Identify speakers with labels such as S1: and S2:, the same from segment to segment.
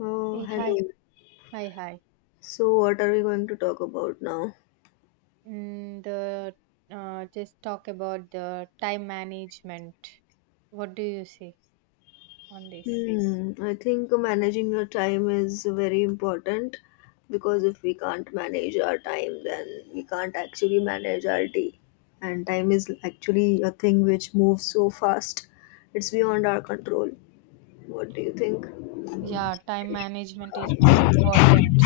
S1: Oh,
S2: Hey,
S1: hello.
S2: hi, hi, hi.
S1: So, what are we going to talk about now?
S2: Mm, the Just talk about the time management. What do you say on this?
S1: Hmm, I think managing your time is very important because if we can't manage our time, then we can't actually manage our day. And time is actually a thing which moves so fast, it's beyond our control. What do you think?
S2: Yeah, time management is more important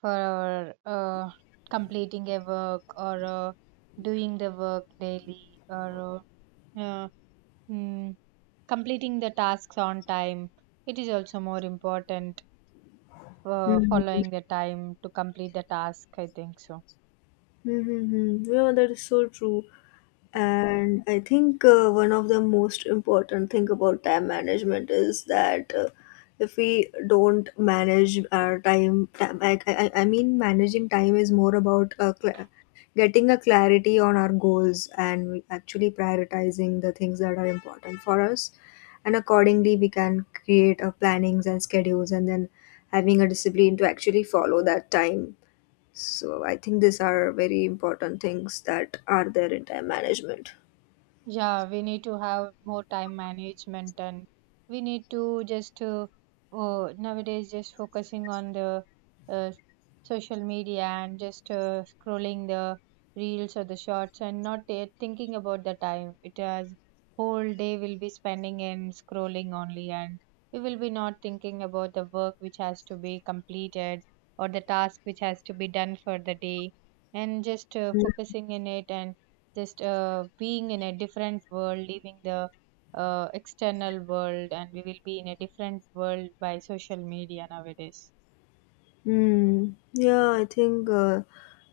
S2: for completing a work or doing the work daily or uh, uh, mm, completing the tasks on time. It is also more important for following
S1: Mm-hmm.
S2: the time to complete the task, I think so.
S1: Mm-hmm. Yeah, that is so true. And I think one of the most important thing about time management is that if we don't manage our time, I mean managing time is more about getting a clarity on our goals and actually prioritizing the things that are important for us, and accordingly we can create our plannings and schedules, and then having a discipline to actually follow that time. So I think these are very important things that are there in time management.
S2: Yeah, we need to have more time management, and we need to just nowadays just focusing on the uh, social media and just scrolling the reels or the shorts and not thinking about the time. It has whole day will be spending in scrolling only, and we will be not thinking about the work which has to be completed or the task which has to be done for the day, and just focusing in it, and just being in a different world, leaving the external world, and we will be in a different world by social media nowadays.
S1: Hmm. Yeah, I think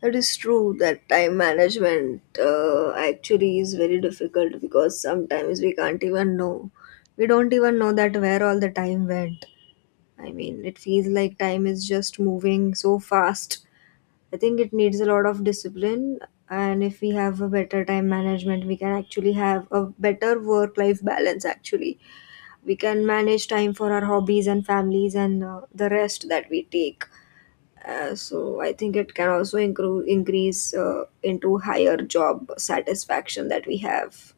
S1: it is true that time management actually is very difficult, because sometimes we can't even know. We don't even know that where all the time went. I mean, it feels like time is just moving so fast. I think it needs a lot of discipline, and if we have a better time management, we can actually have a better work-life balance. Actually, we can manage time for our hobbies and families and the rest that we take. So I think it can also increase into higher job satisfaction that we have.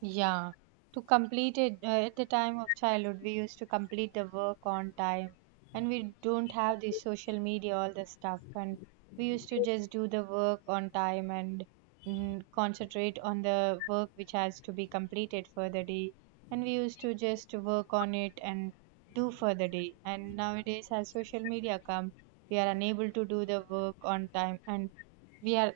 S2: Yeah, to complete it, at the time of childhood, we used to complete the work on time, and we don't have the social media, all the stuff, and we used to just do the work on time and concentrate on the work which has to be completed for the day, and we used to just work on it and do for the day. And nowadays, as social media come, we are unable to do the work on time, and we are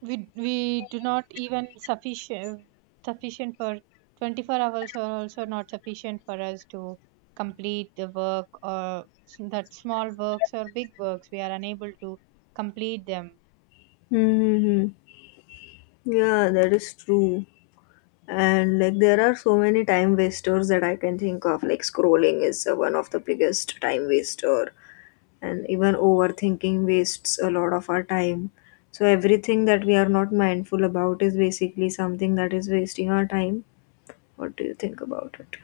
S2: we do not even sufficient for 24 hours are also not sufficient for us to complete the work, or s- that small works or big works we are unable to complete them.
S1: Mm-hmm. Yeah, that is true. And like there are so many time wasters that I can think of. Like scrolling is one of the biggest time waster, and even overthinking wastes a lot of our time. So everything that we are not mindful about is basically something that is wasting our time. What do you think about it?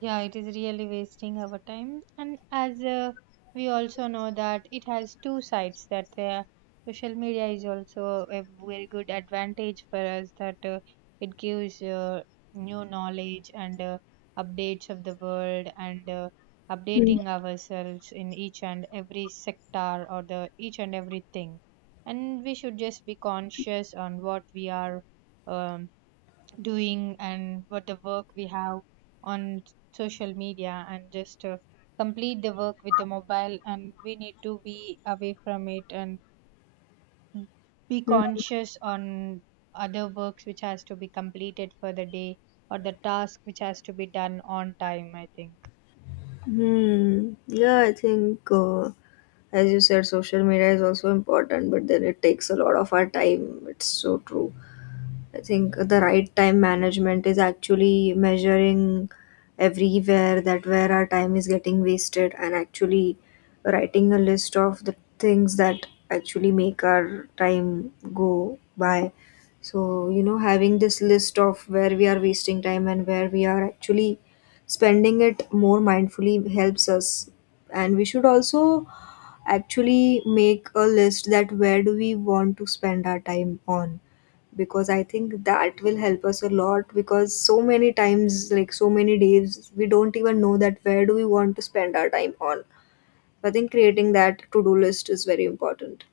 S2: Yeah, it is really wasting our time. And as we also know that it has two sides, that social media is also a very good advantage for us, that it gives new knowledge and updates of the world, and updating ourselves in each and every sector or the each and everything. And we should just be conscious on what we are um, doing, and what the work we have on social media, and just complete the work with the mobile, and we need to be away from it and be
S1: Hmm.
S2: conscious on other works which has to be completed for the day or the task which has to be done on time, I think.
S1: Hmm. Yeah, I think, as you said, social media is also important, but then it takes a lot of our time. It's so true. I think the right time management is actually measuring everywhere that where our time is getting wasted, and actually writing a list of the things that actually make our time go by. So, you know, having this list of where we are wasting time and where we are actually spending it more mindfully helps us. And we should also actually make a list that where do we want to spend our time on, because I think that will help us a lot, because so many times, like so many days, we don't even know that where do we want to spend our time on. So I think creating that to do list is very important.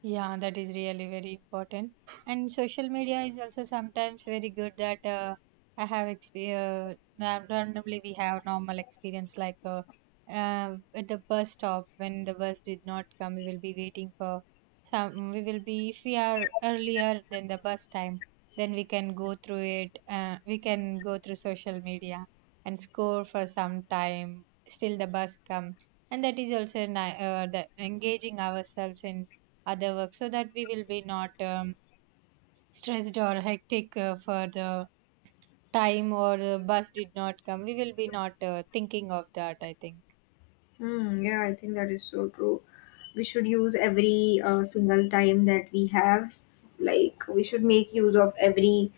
S2: Yeah, that is really very important. And social media is also sometimes very good, that I have exper ra- randomly we have normal experience like at the bus stop, when the bus did not come, we will be waiting for some. We will be, if we are earlier than the bus time, then we can go through it. We can go through social media and score for some time. Still the bus come, and that is also the engaging ourselves in other work so that we will be not stressed or hectic for the time, or the bus did not come we will be not thinking of that, I think.
S1: Hmm, yeah, I think that is so true. We should use every single time that we have. Like we should make use of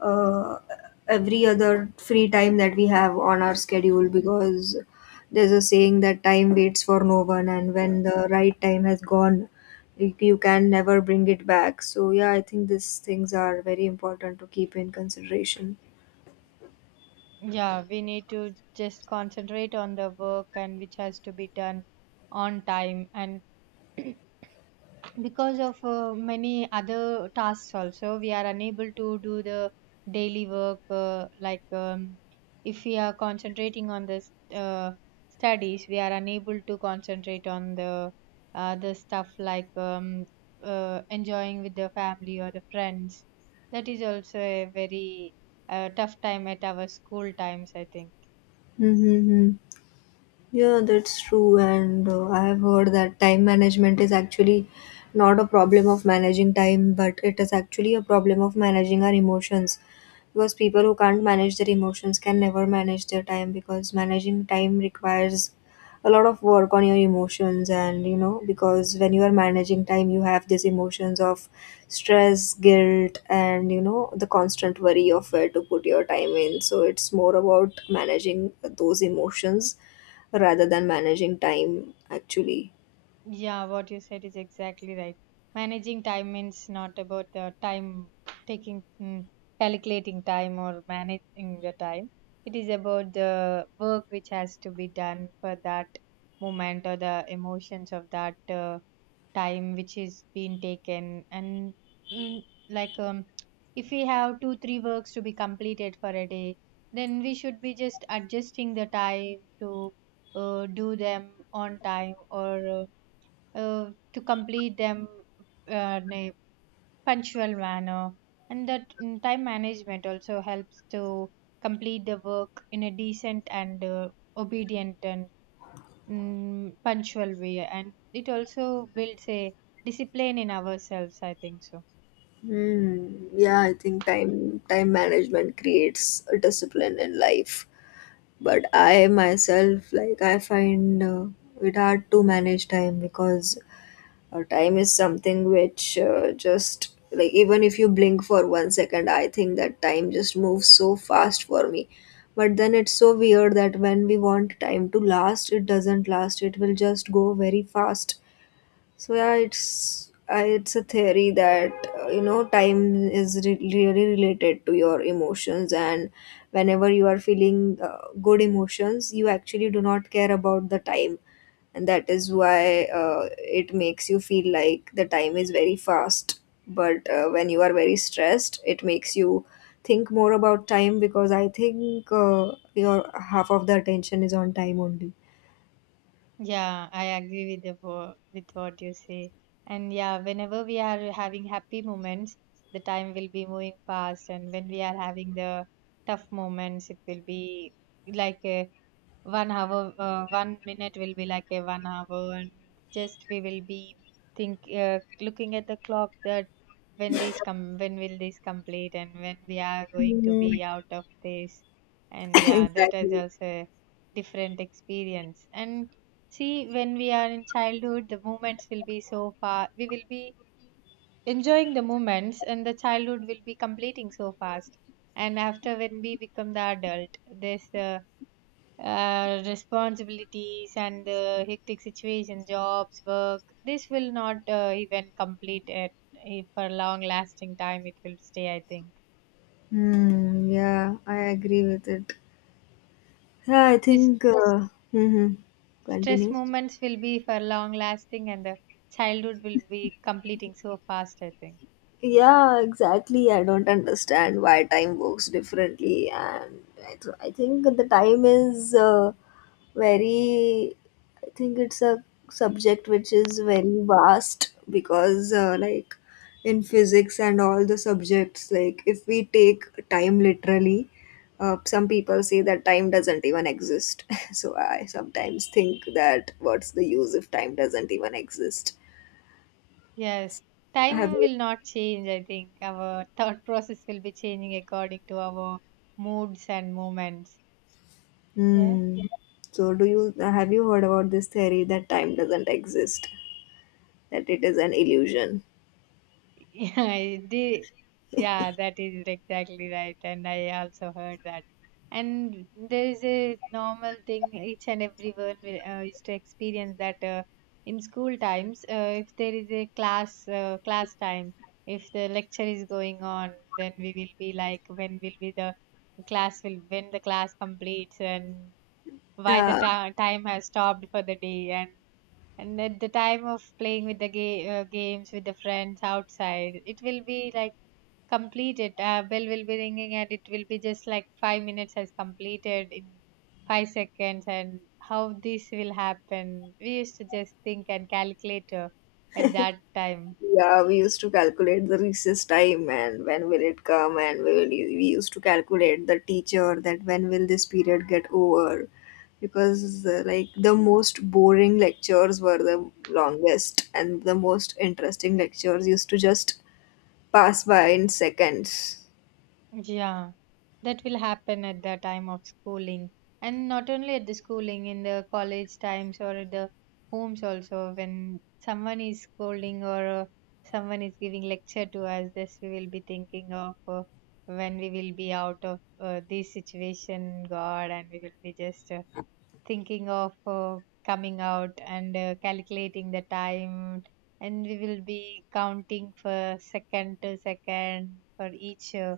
S1: uh, every other free time that we have on our schedule, because there's a saying that time waits for no one, and when the right time has gone, you can never bring it back. So yeah, I think these things are very important to keep in consideration.
S2: Yeah, we need to just concentrate on the work and which has to be done on time and because of many other tasks also we are unable to do the daily work, like if we are concentrating on this studies we are unable to concentrate on the stuff like enjoying with the family or the friends, that is also a very tough time at our school times, I think.
S1: Mm-hmm. Mm-hmm. Yeah, that's true. And I have heard that time management is actually not a problem of managing time, but it is actually a problem of managing our emotions. Because people who can't manage their emotions can never manage their time, because managing time requires a lot of work on your emotions. And because when you are managing time, you have these emotions of stress, guilt, and the constant worry of where to put your time in. So it's more about managing those emotions rather than managing time actually.
S2: Yeah, what you said is exactly right. Managing time means not about the time taking, calculating time or managing the time. It is about the work which has to be done for that moment or the emotions of that time which is being taken. And mm, like, um, if we have two, three works to be completed for a day, then we should be just adjusting the time to do them on time, or to complete them in a punctual manner, and that time management also helps to complete the work in a decent and obedient and punctual way, and it also builds a discipline in ourselves, I think so.
S1: Hmm. Yeah, I think time management creates a discipline in life, but I myself, like, I find it hard to manage time, because time is something which, just like even if you blink for 1 second, I think that time just moves so fast for me. But then it's so weird that when we want time to last, it doesn't last, it will just go very fast. So yeah, it's a theory that time is really related to your emotions, and whenever you are feeling good emotions, you actually do not care about the time, and that is why it makes you feel like the time is very fast. But when you are very stressed, it makes you think more about time, because I think your half of the attention is on time only.
S2: Yeah, I agree with the with what you say. And yeah, whenever we are having happy moments, the time will be moving fast, and when we are having the tough moments, it will be like a 1 hour, 1 minute will be like a 1 hour, and just we will be think looking at the clock that when this come, when will this complete, and when we are going to
S1: Hmm.
S2: be out of this, and yeah, that is
S1: Exactly.
S2: also a different experience. And see, when we are in childhood, the moments will be so far. We will be enjoying the moments, and the childhood will be completing so fast. And after when we become the adult, there's the responsibilities and the hectic situation, jobs, work. This will not even complete it for long lasting time. It will stay, I think.
S1: Hmm. Yeah, I agree with it. Yeah, I
S2: This
S1: think.
S2: stress
S1: Continue.
S2: moments will be for long lasting, and the childhood will be completing so fast, I think.
S1: Yeah, exactly. I don't understand why time works differently, and I think the time is very. I think it's a subject which is very vast because, like, in physics and all the subjects, like if we take time literally. Some people say that time doesn't even exist. So I sometimes think that what's the use if time doesn't even exist?
S2: Yes,
S1: Have
S2: time
S1: you?
S2: will not change. I think our thought process will be changing according to our moods and moments. Yeah.
S1: Hmm. So do you have you heard about this theory that time doesn't exist? That it is an illusion.
S2: Yeah, the Yeah, that is exactly right. And I also heard that. And there is a normal thing each and everyone will, used to experience that in school times, if there is a class time, if the lecture is going on, then we will be like, when will be the class will when the class completes, and why the
S1: Uh,
S2: time has stopped for the day, and at the time of playing with the games with the friends outside, it will be like completed bell will be ringing, and it will be just like 5 minutes has completed in 5 seconds, and how this will happen we used to just think and calculate at that time.
S1: yeah, we used to calculate the recess time and when will it come, and we used to calculate the teacher that when will this period get over, because like the most boring lectures were the longest and the most interesting lectures used to just pass by in seconds.
S2: Yeah, that will happen at the time of schooling, and not only at the schooling, in the college times or at the homes also. When someone is scolding or someone is giving lecture to us, this we will be thinking of when we will be out of this situation, God, and we will be just thinking of coming out and calculating the time, and we will be counting for second to second for each uh,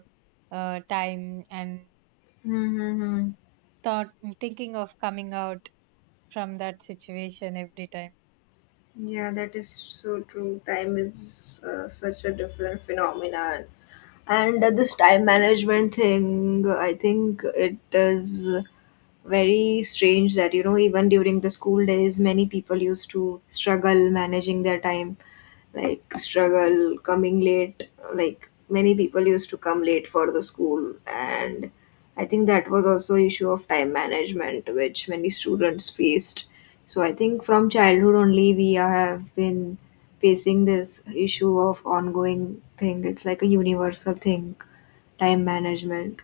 S2: uh, time and
S1: Mm-hmm.
S2: thought thinking of coming out from that situation every time.
S1: Yeah, that is so true. Time is such a different phenomenon. And this time management thing, I think it is very strange that even during the school days many people used to struggle managing their time, like struggle coming late, like many people used to come late for the school. And I think that was also issue of time management which many students faced. So I think from childhood only we have been facing this issue of ongoing thing. It's like a universal thing, time management.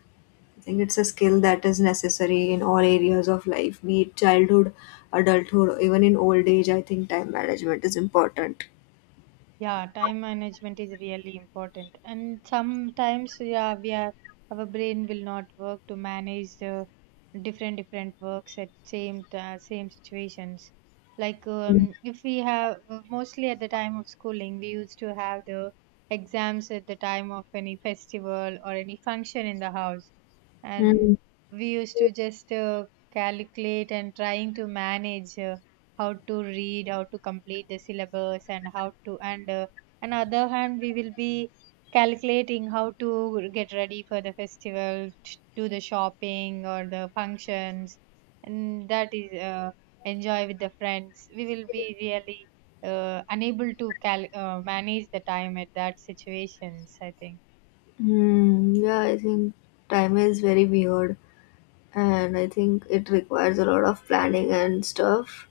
S1: I think it's a skill that is necessary in all areas of life, be it childhood, adulthood, even in old age. I think time management is important.
S2: Yeah, time management is really important. And sometimes, yeah, we are our brain will not work to manage the different different works at same situations. Like if we have mostly at the time of schooling, we used to have the exams at the time of any festival or any function in the house, and
S1: Mm.
S2: we used to just calculate and trying to manage. How to read how to complete the syllabus and how to and on the other hand we will be calculating how to get ready for the festival do the shopping or the functions, and that is enjoy with the friends, we will be really unable to cal- manage the time at that situations, I think.
S1: Hmm, yeah, I think time is very weird, and I think it requires a lot of planning and stuff.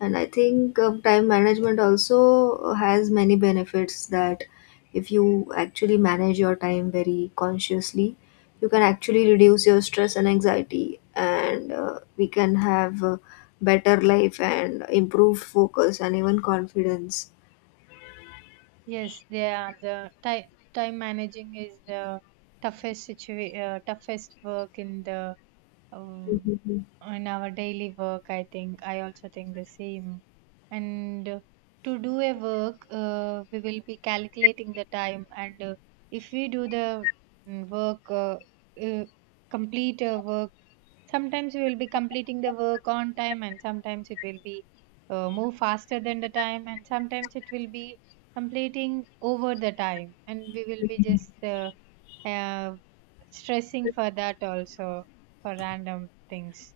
S1: And I think time management also has many benefits, that if you actually manage your time very consciously, you can actually reduce your stress and anxiety, and we can have a better life and improved focus and even confidence.
S2: Yes, they are the time managing is the toughest work in the um,
S1: Mhm.
S2: in our daily work, I think I also think the same. And to do a work we will be calculating the time, and if we do the mm, work uh, uh, work, sometimes we will be completing the work on time, and sometimes it will be move faster than the time, and sometimes it will be completing over the time, and we will be just uh, stressing for that also, for random things.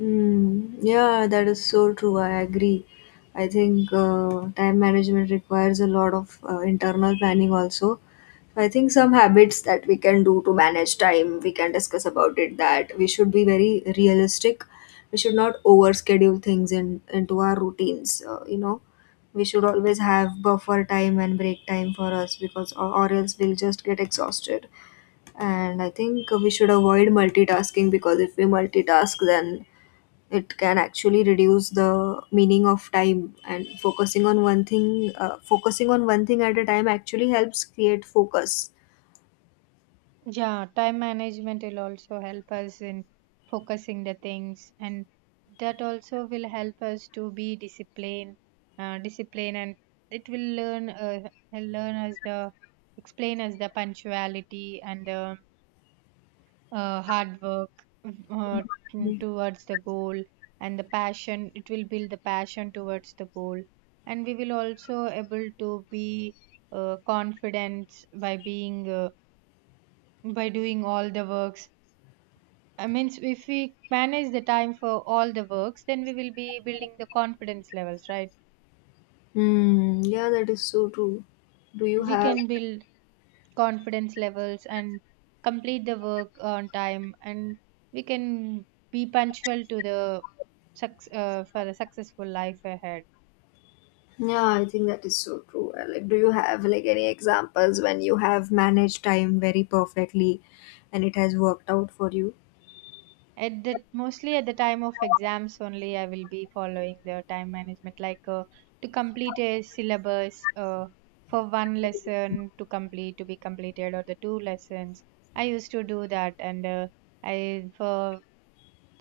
S1: Mm, yeah, that is so true. I agree. I think time management requires a lot of internal planning also. So, I think some habits that we can do to manage time, we can discuss about it that we should be very realistic. We should not overschedule things in into our routines. We should always have buffer time and break time for us, or else we'll just get exhausted. And I think we should avoid multitasking, because if we multitask, then it can actually reduce the meaning of time, and focusing on one thing at a time actually helps create focus.
S2: Yeah, time management will also help us in focusing the things, and that also will help us to be disciplined, and it will learn us the, explain us the punctuality and the hard work uh,
S1: Mhm.
S2: towards the goal and the passion. It will build the passion towards the goal, and we will also able to be confident by being by doing all the works. I mean, if we manage the time for all the works, then we will be building the confidence levels, right?
S1: Hmm. Yeah, that is so true. Do you
S2: We
S1: have
S2: can build confidence levels and complete the work on time, and we can be punctual to the for the successful life ahead.
S1: Yeah, I think that is so true. Like, do you have like any examples when you have managed time very perfectly and it has worked out for you?
S2: At the mostly at the time of exams only I will be following the time management, to complete a syllabus, for one lesson to complete to be completed or the two lessons. I used to do that, and I for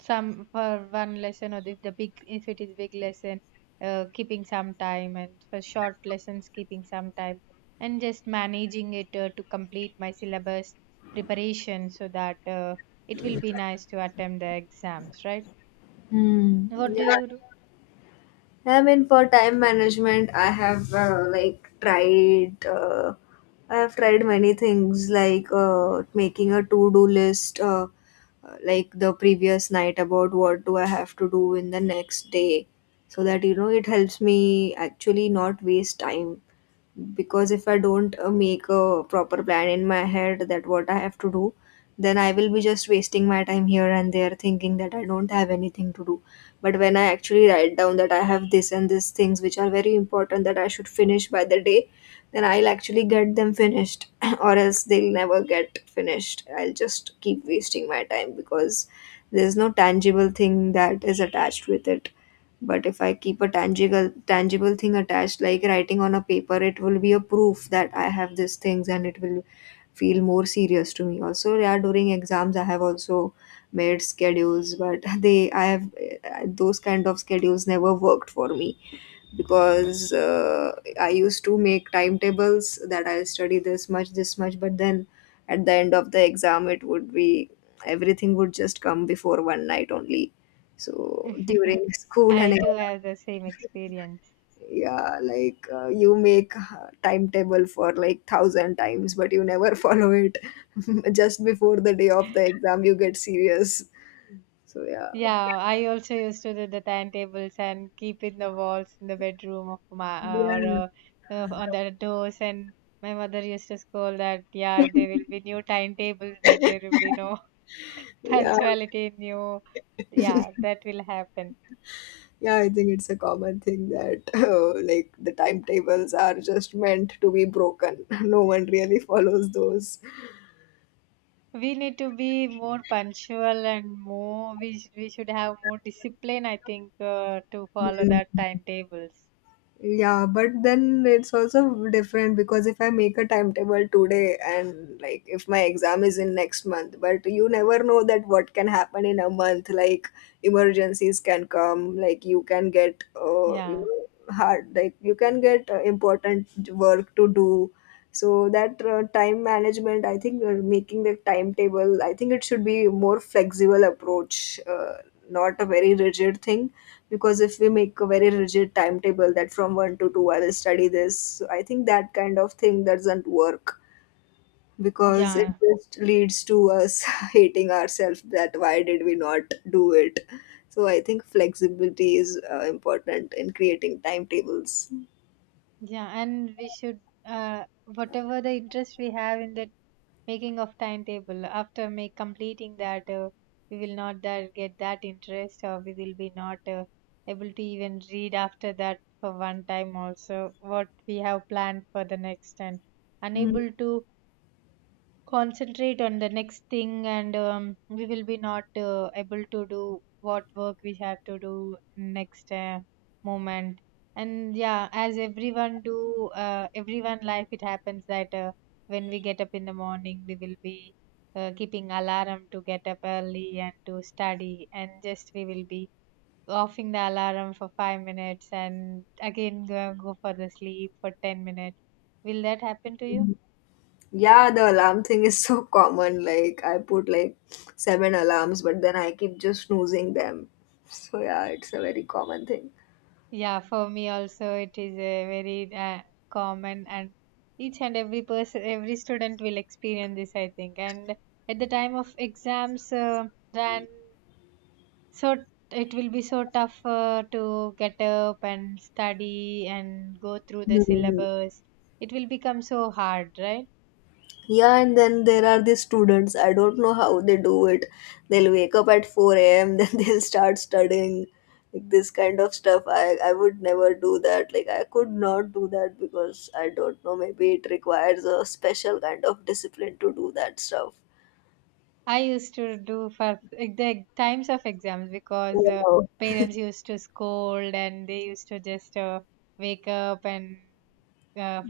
S2: some for one lesson, or if the big if it is big lesson, keeping some time, and for short lessons keeping some time and just managing it to complete my syllabus preparation, so that it will be nice to attempt the exams, right?
S1: Hmm.
S2: What do
S1: Yeah.
S2: you do?
S1: I mean, for time management, I have, like, tried. I have tried many things like making a to-do list, like the previous night about what do I have to do in the next day, so that it helps me actually not waste time, because if I don't make a proper plan in my head that what I have to do, then I will be just wasting my time here and there, thinking that I don't have anything to do. But when I actually write down that I have this and these things which are very important that I should finish by the day, then I'll actually get them finished. Or else they'll never get finished, I'll just keep wasting my time because there's no tangible thing that is attached with it. But if I keep a tangible thing attached, like writing on a paper, it will be a proof that I have these things, and it will feel more serious to me. Also, yeah, during exams, I have also made schedules, but they I have those kind of schedules never worked for me, because I used to make timetables that I study this much, but then at the end of the exam, it would be everything would just come before one night only. So during school and
S2: I too have the same experience.
S1: yeah, like, you make a timetable for like thousand times, but you never follow it. Just before the day of the exam you get serious. So yeah.
S2: Yeah, I also used to do the timetables and keep in the walls in the bedroom of my or
S1: Yeah.
S2: on the doors. And my mother used to scold that, yeah, there will be new timetables, but there will be no
S1: Yeah,
S2: punctuality, new. Yeah, that will happen.
S1: yeah, I think it's a common thing that like the timetables are just meant to be broken. No one really follows those.
S2: We need to be more punctual and more, we, sh- we should have more discipline, I think, to follow that timetables.
S1: Yeah, but then it's also different, because if I make a timetable today and like if my exam is in next month, but you never know that what can happen in a month. Like emergencies can come, like you can get,
S2: Yeah,
S1: hard, like you can get important work to do. So that, time management, I think, making the timetable, I think it should be more flexible approach, not a very rigid thing, because if we make a very rigid timetable that from 1 to 2 I will study this, I think that kind of thing doesn't work, because it
S2: yeah.
S1: just leads to us hating ourselves that why did we not do it. So I think flexibility is important in creating timetables.
S2: Yeah, and we should, whatever the interest we have in the making of timetable, after make completing that, we will not that get that interest, or we will be not able to even read after that for one time also what we have planned for the next, and
S1: Mm.
S2: unable to concentrate on the next thing, and we will be not able to do what work we have to do next moment. And yeah, as everyone do, everyone life it happens that when we get up in the morning we will be keeping alarm to get up early and to study, and just we will be offing the alarm for 5 minutes and again go for the sleep for 10 minutes. Will that happen to you?
S1: Yeah, the alarm thing is so common, like I put like seven alarms but then I keep just snoozing them. So yeah, it's a very common thing.
S2: Yeah, for me also it is a very common, and each and every person, every student will experience this, I think. And at the time of exams, then so it will be so tough to get up and study and go through the
S1: Mhm.
S2: syllabus. It will become so hard, right?
S1: Yeah, and then there are the students. I don't know how they do it. They'll wake up at 4 a.m., then they'll start studying. Like this kind of stuff, I would never do that. Like, I could not do that because I don't know, maybe it requires a special kind of discipline to do that stuff.
S2: I used to do for the times of exams because
S1: Yeah.
S2: parents used to scold, and they used to just wake up, and uh,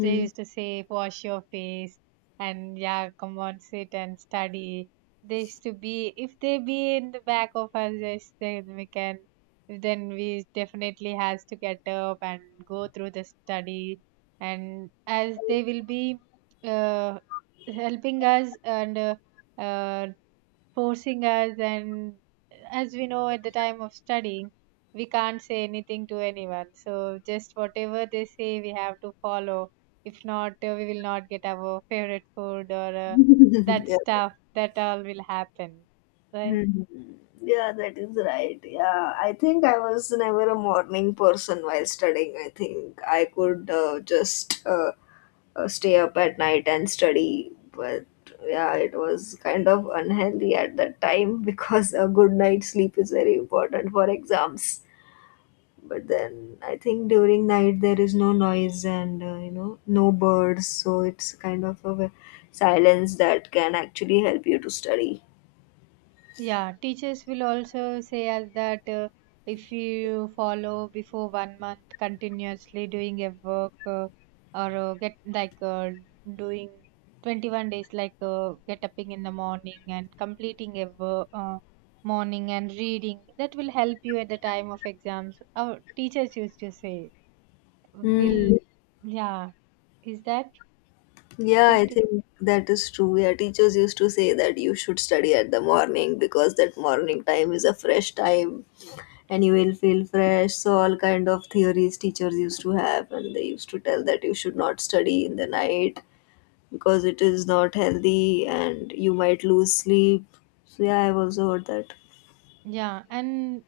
S2: they used to say, wash your face, and yeah, come on, sit and study. They used to be, if they be in the back of us, yes, then we can, then we definitely has to get up and go through the study. And as they will be uh, helping us and uh, forcing us, and as we know at the time of studying we can't say anything to anyone, so just whatever they say we have to follow. If not, we will not get our favorite food, or that
S1: Yeah.
S2: stuff, that all will happen, right?
S1: Yeah, that is right. Yeah, I think I was never a morning person while studying. I think I could, just, stay up at night and study. But yeah, it was kind of unhealthy at that time, because a good night's sleep is very important for exams. But then I think during night there is no noise and no birds, so it's kind of a silence that can actually help you to study.
S2: Yeah, teachers will also say us that, if you follow before one month continuously doing a work, or get like doing 21 days, like get up in the morning and completing a wo- morning and reading, that will help you at the time of exams. Our teachers used to say, will,
S1: Hmm.
S2: yeah, is that
S1: Yeah, I
S2: happened to you?
S1: think that is true. Yeah, teachers used to say that you should study at the morning because that morning time is a fresh time and you will feel fresh. So all kind of theories teachers used to have, and they used to tell that you should not study in the night because it is not healthy and you might lose sleep. So yeah, I've also heard that.
S2: Yeah, and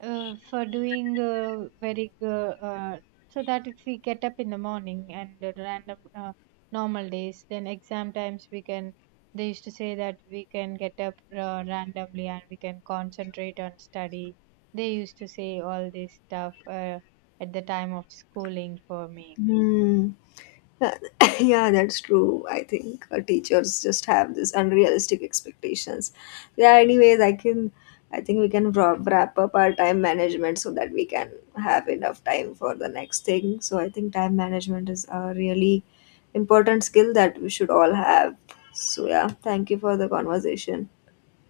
S2: for doing very, so that if we get up in the morning and random normal days, then exam times we can, they used to say that we can get up randomly and we can concentrate on study. They used to say all this stuff at the time of schooling for me.
S1: Hmm. Yeah, that's true. I think teachers just have this unrealistic expectations. Yeah, anyways, I think we can wrap up our time management so that we can have enough time for the next thing. So I think time management is a really important skill that we should all have. So yeah, thank you for the conversation.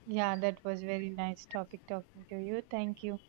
S2: Yeah, that was very nice topic talking to you. Thank you.